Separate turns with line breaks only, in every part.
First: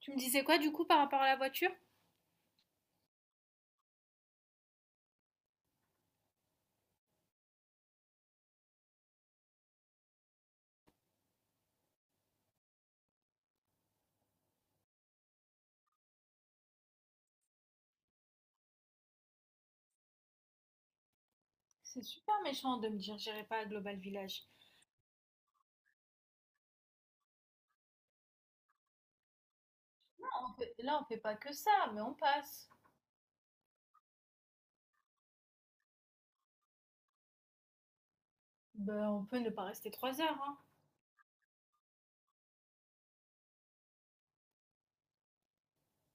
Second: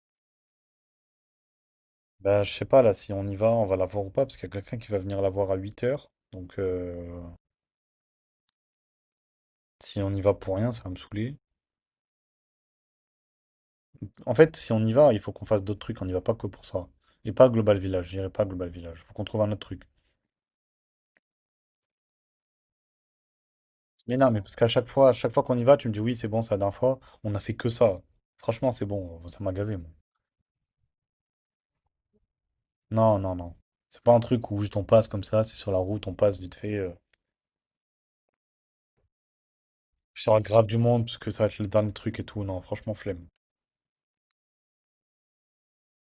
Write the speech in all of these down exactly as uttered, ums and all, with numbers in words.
Tu me disais quoi du coup par rapport à la voiture?
Bah, je sais pas, là, si on y va, on va la voir ou pas, parce qu'il y a quelqu'un qui va venir la voir à huit heures. Donc, euh, si on y va pour rien, ça va me saouler. En fait, si on y va, il faut qu'on fasse d'autres trucs, on n'y va pas que pour ça. Et pas à Global Village, j'irai pas à Global Village. Faut qu'on trouve un autre truc.
C'est super méchant de me dire j'irai pas à Global
Mais non, mais
Village.
parce qu'à chaque fois, à chaque fois qu'on y va, tu me dis oui, c'est bon, c'est la dernière fois, on a fait que ça. Franchement, c'est bon, ça m'a gavé, moi.
On fait- Là, on fait pas que ça, mais on passe.
Non, non, non. C'est pas un truc où juste on passe comme ça, c'est sur la route, on passe vite fait. euh,
Ben, on peut ne pas rester trois
Sur la
heures, hein.
grave du monde, parce que ça va être le dernier truc et tout. Non, franchement, flemme.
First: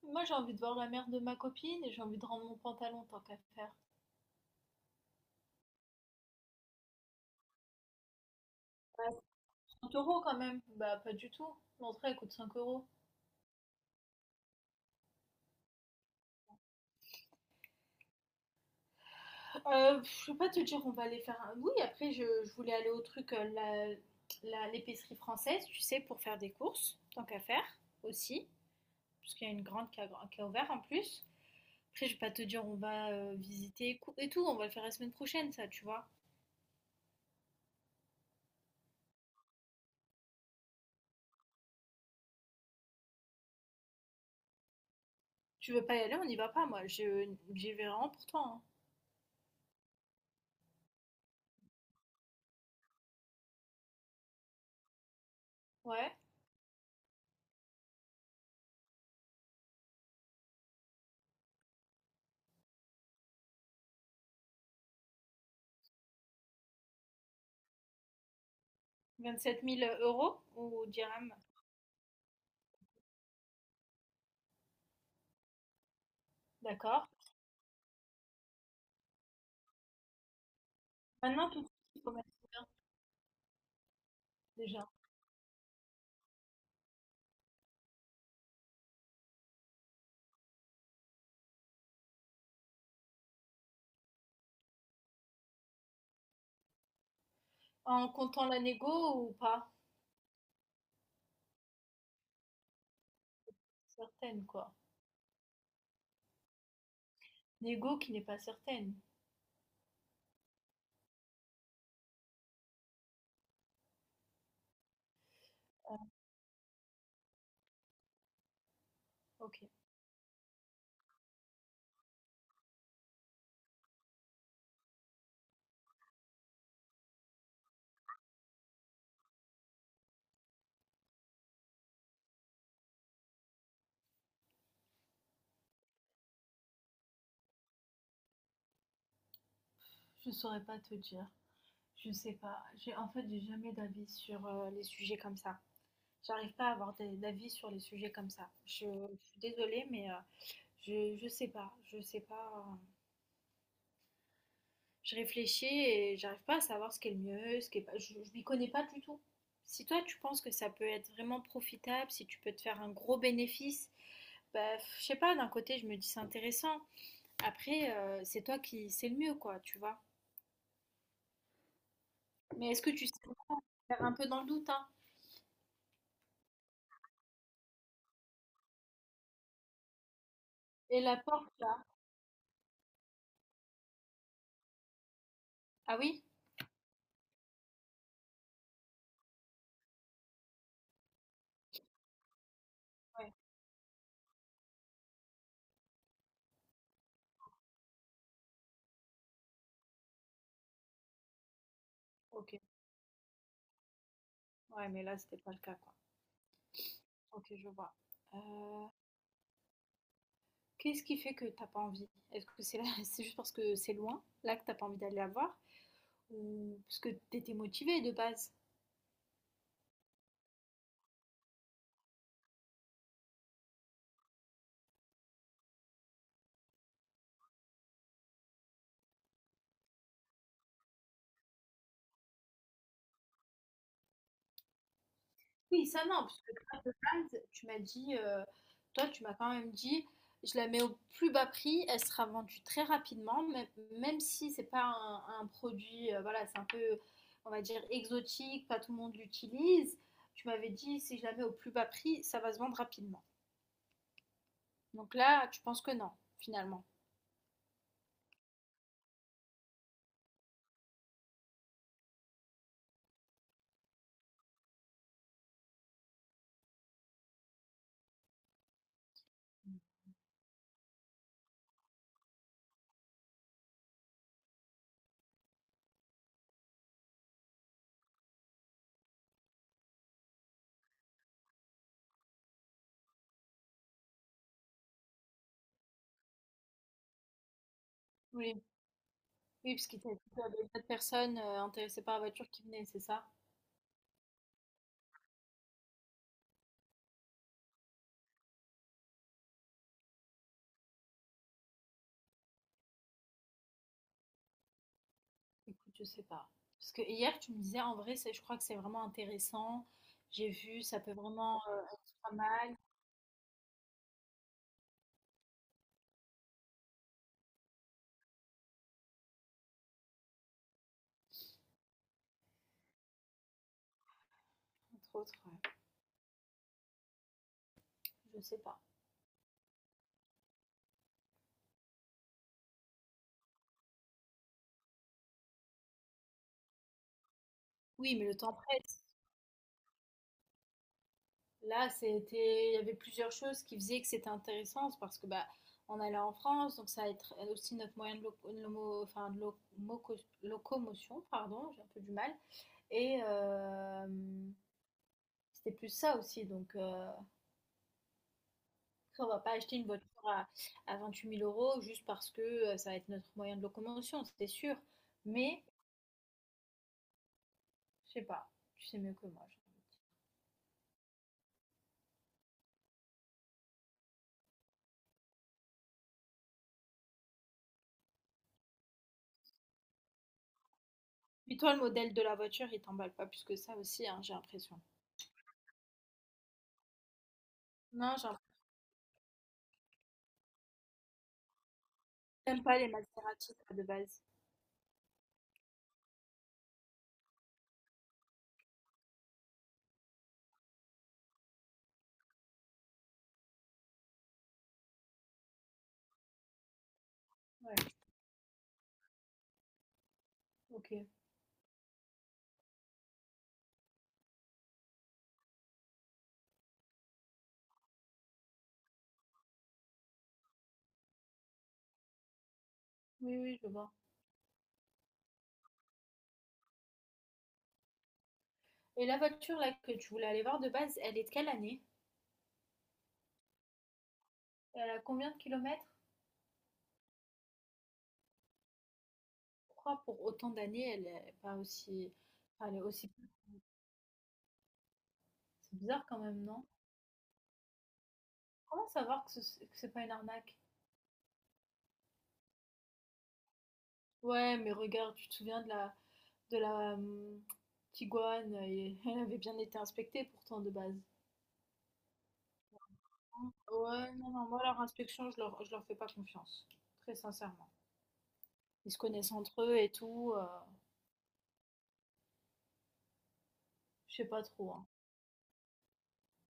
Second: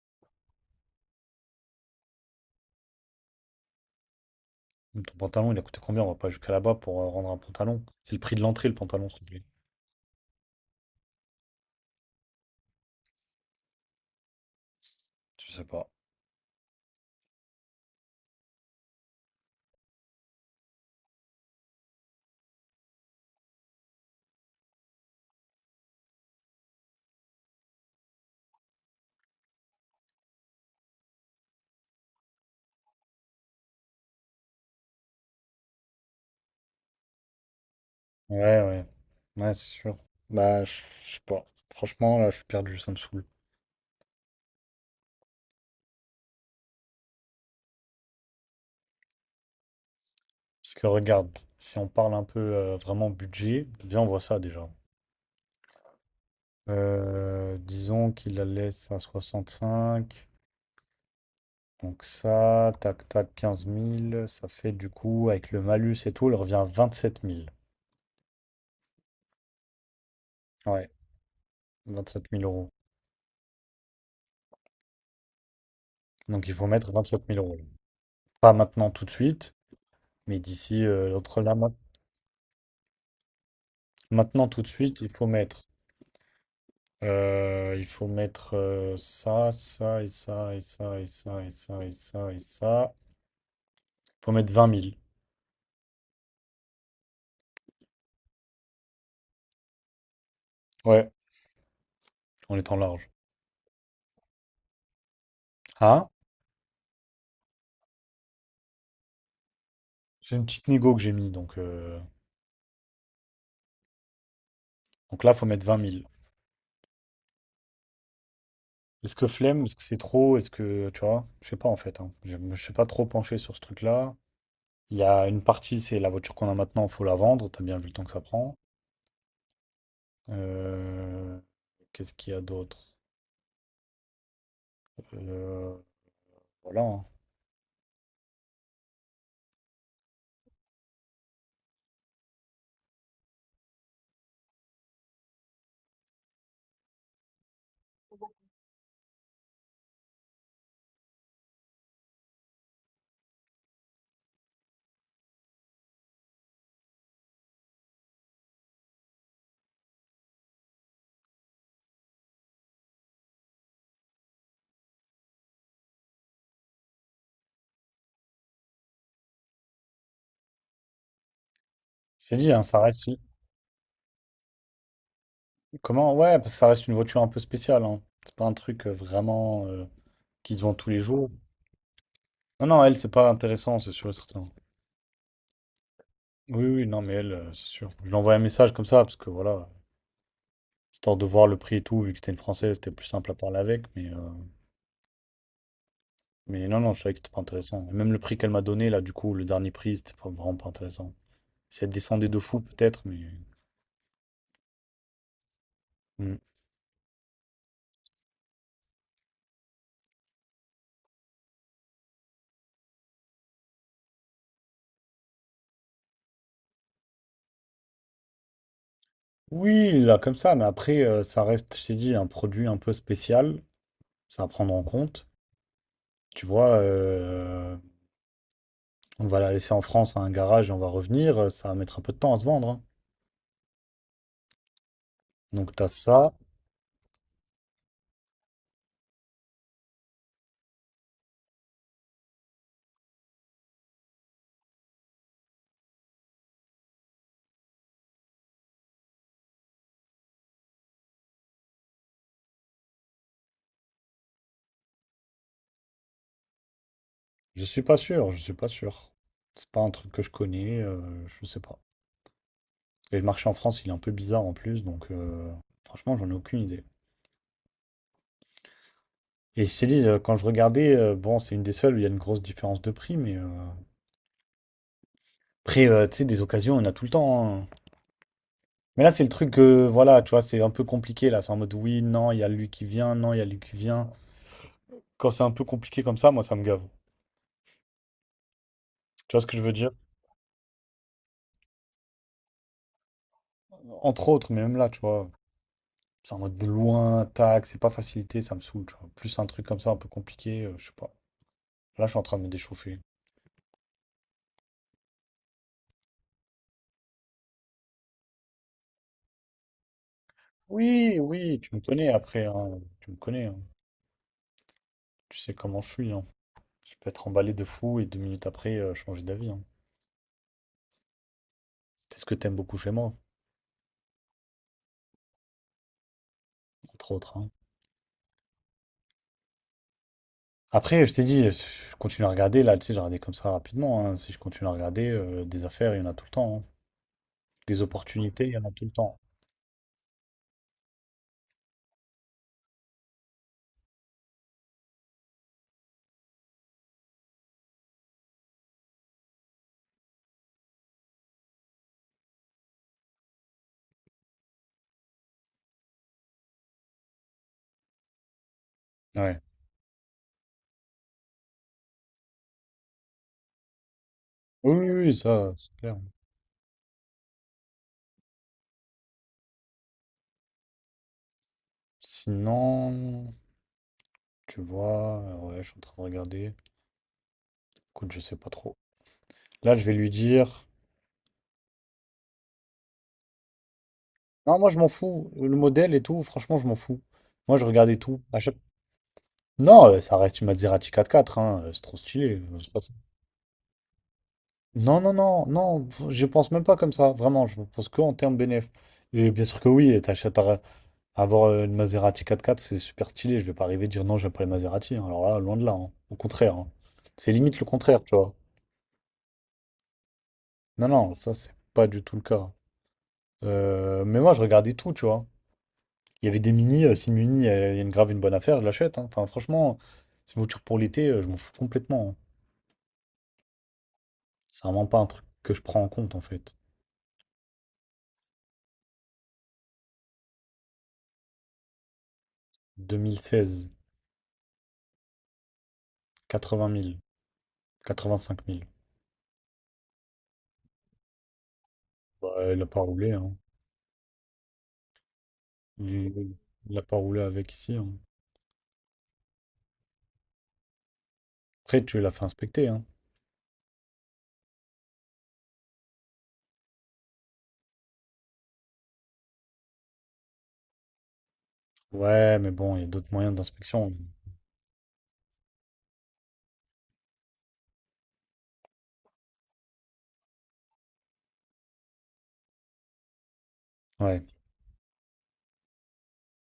Moi, j'ai envie de voir la mère de ma copine et j'ai envie de rendre mon pantalon tant qu'à faire.
Mmh, ton pantalon, il a coûté combien? On va pas jusqu'à là-bas pour, heu, rendre un pantalon. C'est le prix de l'entrée, le pantalon,
Ouais,
s'il te plaît.
trente euros quand même. Bah, pas du tout. L'entrée, elle coûte cinq euros.
Je sais pas.
Euh, pff, je peux pas te dire, on va aller faire un. Oui, après, je, je voulais aller au truc, euh, la, la- l'épicerie française, tu sais, pour faire des courses, tant qu'à faire aussi. Parce qu'il y a une grande qui a, qui a ouvert en plus. Après, je vais pas te dire on va euh, visiter et cou- et tout, on va le faire la semaine prochaine, ça, tu vois.
Ouais, ouais. Ouais, c'est sûr. Bah, je je sais pas. Franchement, là, je suis perdu, ça me saoule.
Tu veux pas y aller, on n'y va pas, moi. Je, j'y vais vraiment pour toi, hein.
Parce que regarde, si on parle un peu, heu, vraiment budget, viens, on voit ça déjà.
Ouais.
Heu, disons qu'il la laisse à soixante-cinq. Donc ça, tac, tac, quinze mille. Ça fait du coup, avec le malus et tout, elle revient à sept mille.
vingt-sept mille euros ou
Ouais,
dirhams.
vingt-sept mille euros. Donc il faut mettre
D'accord.
vingt-sept mille euros. Pas maintenant tout de suite. Mais d'ici, euh, entre
Maintenant,
là,
tout de
ma-
suite, il faut mettre combien,
maintenant, tout de
déjà?
suite, il faut mettre. euh, il faut mettre euh, ça, ça, et ça, et ça, et ça, et ça, et ça, et ça. Il faut mettre vingt mille.
En comptant la négo ou pas?
Ouais, en étant large.
Certaine, quoi.
Ah,
Négo qui n'est pas certaine.
j'ai une petite négo que j'ai mis, donc, euh, donc là, il faut mettre vingt mille. Est-ce que
Ok.
flemme? Est-ce que c'est trop? Est-ce que, tu vois, je sais pas en fait, hein. Je ne suis pas trop penché sur ce truc-là. Il y a une partie, c'est la voiture qu'on a maintenant, faut la vendre. T'as bien vu le temps que ça prend. Euh, Qu'est-ce qu'il y a d'autre? Euh, voilà, hein.
Je saurais pas te dire. Je sais pas. J'ai, en fait, j'ai jamais d'avis sur euh, les sujets comme ça. J'arrive pas à avoir des- D'avis sur les sujets comme ça. Je, je suis désolée, mais euh, Je, je sais pas, je sais pas. Je réfléchis et j'arrive pas à savoir ce qui est le mieux, ce qui est pas. Je, je m'y connais pas du tout. Si toi tu penses que ça peut être vraiment profitable, si tu peux te faire un gros bénéfice, bah, je sais pas, d'un côté je me dis c'est intéressant. Après, euh, c'est toi qui sais le mieux, quoi, tu vois.
Je t'ai dit, hein,
Mais
ça
est-ce que
reste
tu sais
une...
faire un peu dans le doute, hein?
Comment? Ouais, parce que ça reste une voiture un peu spéciale, hein. C'est pas un truc euh, vraiment euh, qui se vend tous les
Et la
jours.
porte là?
Non, non, elle, c'est pas intéressant, c'est sûr et certain.
Ah oui?
Oui, oui, non, mais elle, euh, c'est sûr. Je lui envoie un message comme ça, parce que voilà, histoire de voir le prix et tout, vu que c'était une française, c'était plus simple
Ouais,
à parler avec, mais, euh, mais non, non, je savais que c'était pas intéressant. Et même le prix qu'elle m'a donné, là, du coup, le dernier prix, c'était pas- vraiment pas intéressant. Si elle descendait de fou,
ok.
peut-être, mais.
Ouais, mais là c'était pas le cas, quoi.
Mm.
Ok, je vois. Euh, Qu'est-ce qui fait que t'as pas envie? Est-ce que c'est là, c'est juste parce que c'est loin, là que t'as pas envie d'aller la voir, ou parce que t'étais motivée de base?
Oui, là, comme ça, mais après, euh, ça reste, je t'ai dit, un produit un peu spécial, ça à prendre en compte. Tu vois, euh, on va la laisser en France à un garage et on va revenir. euh, Ça va mettre un peu de temps à se vendre, hein. Donc, tu
Oui,
as
ça non,
ça.
parce que toi, de base, tu m'as dit, euh, toi, tu m'as quand même dit, je la mets au plus bas prix, elle sera vendue très rapidement, même, même si c'est pas un, un produit, euh, voilà, c'est un peu, on va dire, exotique, pas tout le monde l'utilise. Tu m'avais dit, si je la mets au plus bas prix, ça va se vendre rapidement. Donc là, tu penses que non, finalement.
Je suis pas sûr, je suis pas sûr. C'est pas un truc que je connais, euh, je sais pas. Et le marché en France, il est un peu bizarre en plus, donc euh, franchement, j'en ai aucune idée. Et je te dis, euh, quand je regardais, euh, bon, c'est une des seules où il y a une grosse différence de prix, mais euh, après, euh, tu sais, des occasions, on a tout le temps, hein. Mais là, c'est le truc, euh, voilà, tu vois, c'est un peu compliqué là. C'est en mode oui, non, il y a lui qui vient, non, il y a lui qui vient. Quand c'est un peu compliqué comme ça, moi, ça me gave.
Oui,
Tu vois ce que je veux
oui, parce
dire?
qu'il y avait d'autres personnes euh, intéressées par la voiture qui venaient, c'est ça?
Entre autres, mais même là, tu vois, c'est en mode de loin, tac, c'est pas facilité, ça me saoule, tu vois. Plus un truc comme ça, un peu compliqué, euh, je sais pas. Là, je suis en train de me déchauffer.
Écoute, je sais pas. Parce que hier, tu me disais, en vrai, c'est- je crois que c'est vraiment intéressant. J'ai vu, ça peut
Oui, oui,
vraiment
tu
euh,
me connais
être pas
après,
mal,
hein. Tu me connais, hein. Tu sais comment je suis, hein. Je peux être emballé de fou et deux minutes après, euh, changer d'avis, hein. C'est ce que t'aimes beaucoup chez moi,
entre autres, ouais.
entre autres, hein.
Je sais pas.
Après, je t'ai dit, je continue à regarder, là, tu sais, j'ai regardé comme ça rapidement, hein. Si je continue à regarder, euh, des affaires, il y en a tout le temps, hein. Des
Oui, mais le
opportunités, il
temps
y en a tout le
presse.
temps.
Là, c'était, il y avait plusieurs choses qui faisaient que c'était intéressant, c'est parce que bah, on allait en France, donc ça va être aussi notre moyen de, loco- de lomo- enfin, de loco- locomotion, pardon, j'ai un peu du mal. Et euh, c'était plus ça aussi, donc euh, on va
Ouais.
pas acheter une voiture à, à vingt-huit mille euros juste parce que euh, ça va être notre moyen de locomotion, c'est
Oui,
sûr.
oui, oui, ça,
Mais,
c'est clair.
je sais pas, tu sais mieux que moi, j'ai envie de dire.
Sinon, tu vois, euh, ouais, je suis en train de regarder. Écoute, je sais pas trop. Là, je vais lui dire.
Puis toi, le modèle de la voiture, il t'emballe pas plus que ça aussi, hein, j'ai
Non, moi je
l'impression.
m'en fous. Le modèle et tout, franchement, je m'en fous. Moi je regardais
Non,
tout.
j'ai l'impression
À
que
chaque- Non, euh, ça reste une Maserati quatre quatre, hein, euh, c'est trop stylé. Euh,
t'aimes
c'est
pas
pas
les
ça.
Maserati, toi, de base.
Non, non, non, non, je pense même pas comme ça, vraiment, je pense que en termes bénéf. Et bien sûr que oui, t'achètes à- avoir euh, une Maserati quatre quatre, c'est super stylé. Je vais pas arriver à dire non, j'aime pas les Maserati, hein. Alors là, loin de là, hein. Au contraire, hein. C'est limite le
Ouais,
contraire, tu vois. Non,
ok.
non, ça c'est pas du tout le cas. Euh, mais moi je regardais tout, tu vois. Il y avait des mini, euh, si le mini euh, il y a une grave une bonne affaire, je l'achète, hein. Enfin, franchement, c'est une voiture pour l'été, euh, je m'en fous complètement, hein.
Oui, oui, je vois.
C'est vraiment pas un truc que je prends en compte en fait.
Et la voiture là que tu voulais aller voir de base, elle est de quelle année?
deux mille seize,
Elle a combien de kilomètres?
quatre-vingt mille, quatre-vingt-cinq mille.
Pourquoi pour autant d'années, elle est pas aussi...
Bah, elle a
enfin, elle
pas
est
roulé,
aussi...
hein.
C'est bizarre quand
Il
même, non?
il a pas roulé avec ici, hein.
Comment savoir que ce- que c'est pas une arnaque?
Après, tu l'as fait inspecter, hein.
Ouais, mais regarde, tu te souviens de la, de la hum, Tiguan, et- elle avait bien été inspectée pourtant de base.
Ouais, mais bon, il y a d'autres moyens d'inspection.
Ouais, non, non, moi leur inspection, je leur, je leur fais pas confiance, très sincèrement. Ils se connaissent entre eux et tout, euh, je
Ouais.
sais pas trop, hein.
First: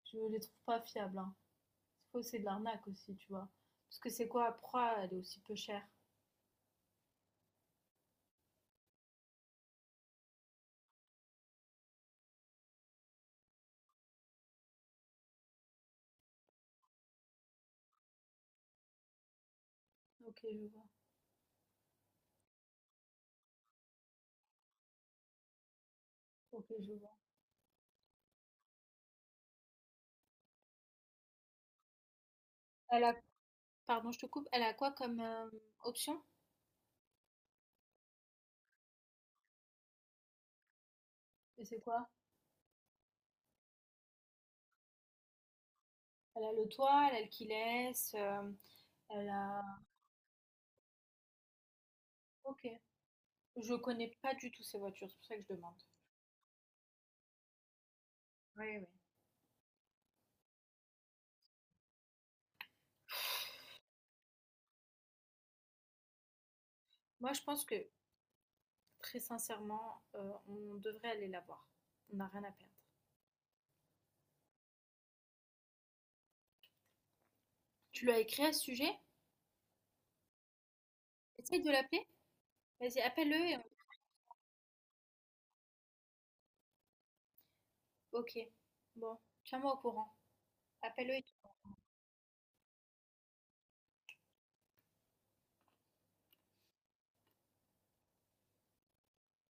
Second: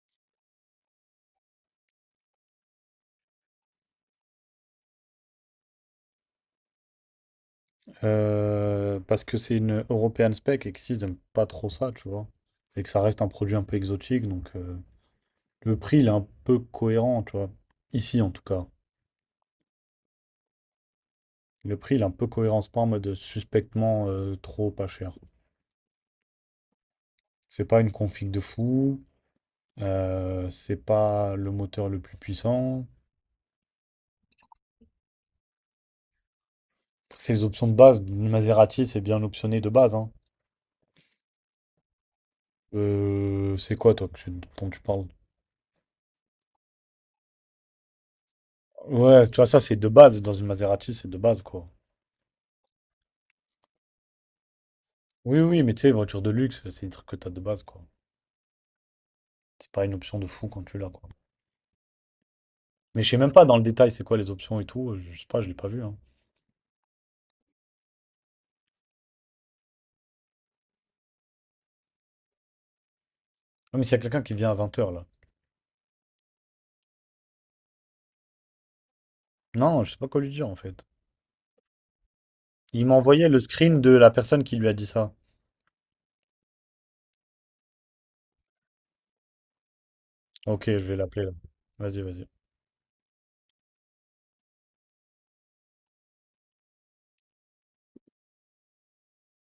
Je les trouve pas fiables, hein. C'est faux, c'est de l'arnaque aussi, tu vois. Parce que c'est quoi, Proie, elle est aussi peu chère.
Euh, parce que c'est une European spec et qu'ici, ils aiment pas trop ça, tu vois. Et que ça reste un produit un peu exotique, donc. euh, Le prix, il est un peu cohérent, tu vois. Ici, en tout cas.
Ok, je vois.
Le prix, il est un peu cohérent. C'est pas en mode suspectement euh, trop pas cher.
Ok, je vois.
C'est pas une config de fou. Euh, c'est pas le moteur le plus puissant.
Elle a, pardon, je te coupe, elle a quoi comme euh, option?
Après, c'est les options de base. Le Maserati, c'est bien optionné de base, hein.
Et c'est quoi?
Euh, c'est quoi, toi, que tu- dont tu parles?
Elle a le toit, elle a le Kiles, euh,
Ouais,
elle
tu vois, ça,
a...
c'est de base. Dans une Maserati, c'est de base, quoi.
Ok. Je connais pas du tout ces voitures, c'est pour ça
Oui,
que je
oui, mais
demande.
tu sais, voiture de luxe, c'est des trucs que t'as de base, quoi.
Oui, oui.
C'est pas une option de fou quand tu l'as, quoi. Mais je sais même pas dans le détail c'est quoi les options et tout. euh, Je sais pas, je l'ai pas vu, hein.
Moi, je pense que, très sincèrement, euh, on devrait aller la voir. On n'a rien à perdre.
Non, mais s'il y a quelqu'un qui vient à vingt heures là.
Tu lui as écrit à ce sujet?
Non, je sais pas quoi lui dire en fait.
Essaye de l'appeler.
Il m'a
Vas-y,
envoyé
appelle-le
le
et
screen de la personne qui lui a dit ça.
on- Ok. Bon, tiens-moi au courant.
Ok, je vais
Appelle-le
l'appeler là. Vas-y, vas-y.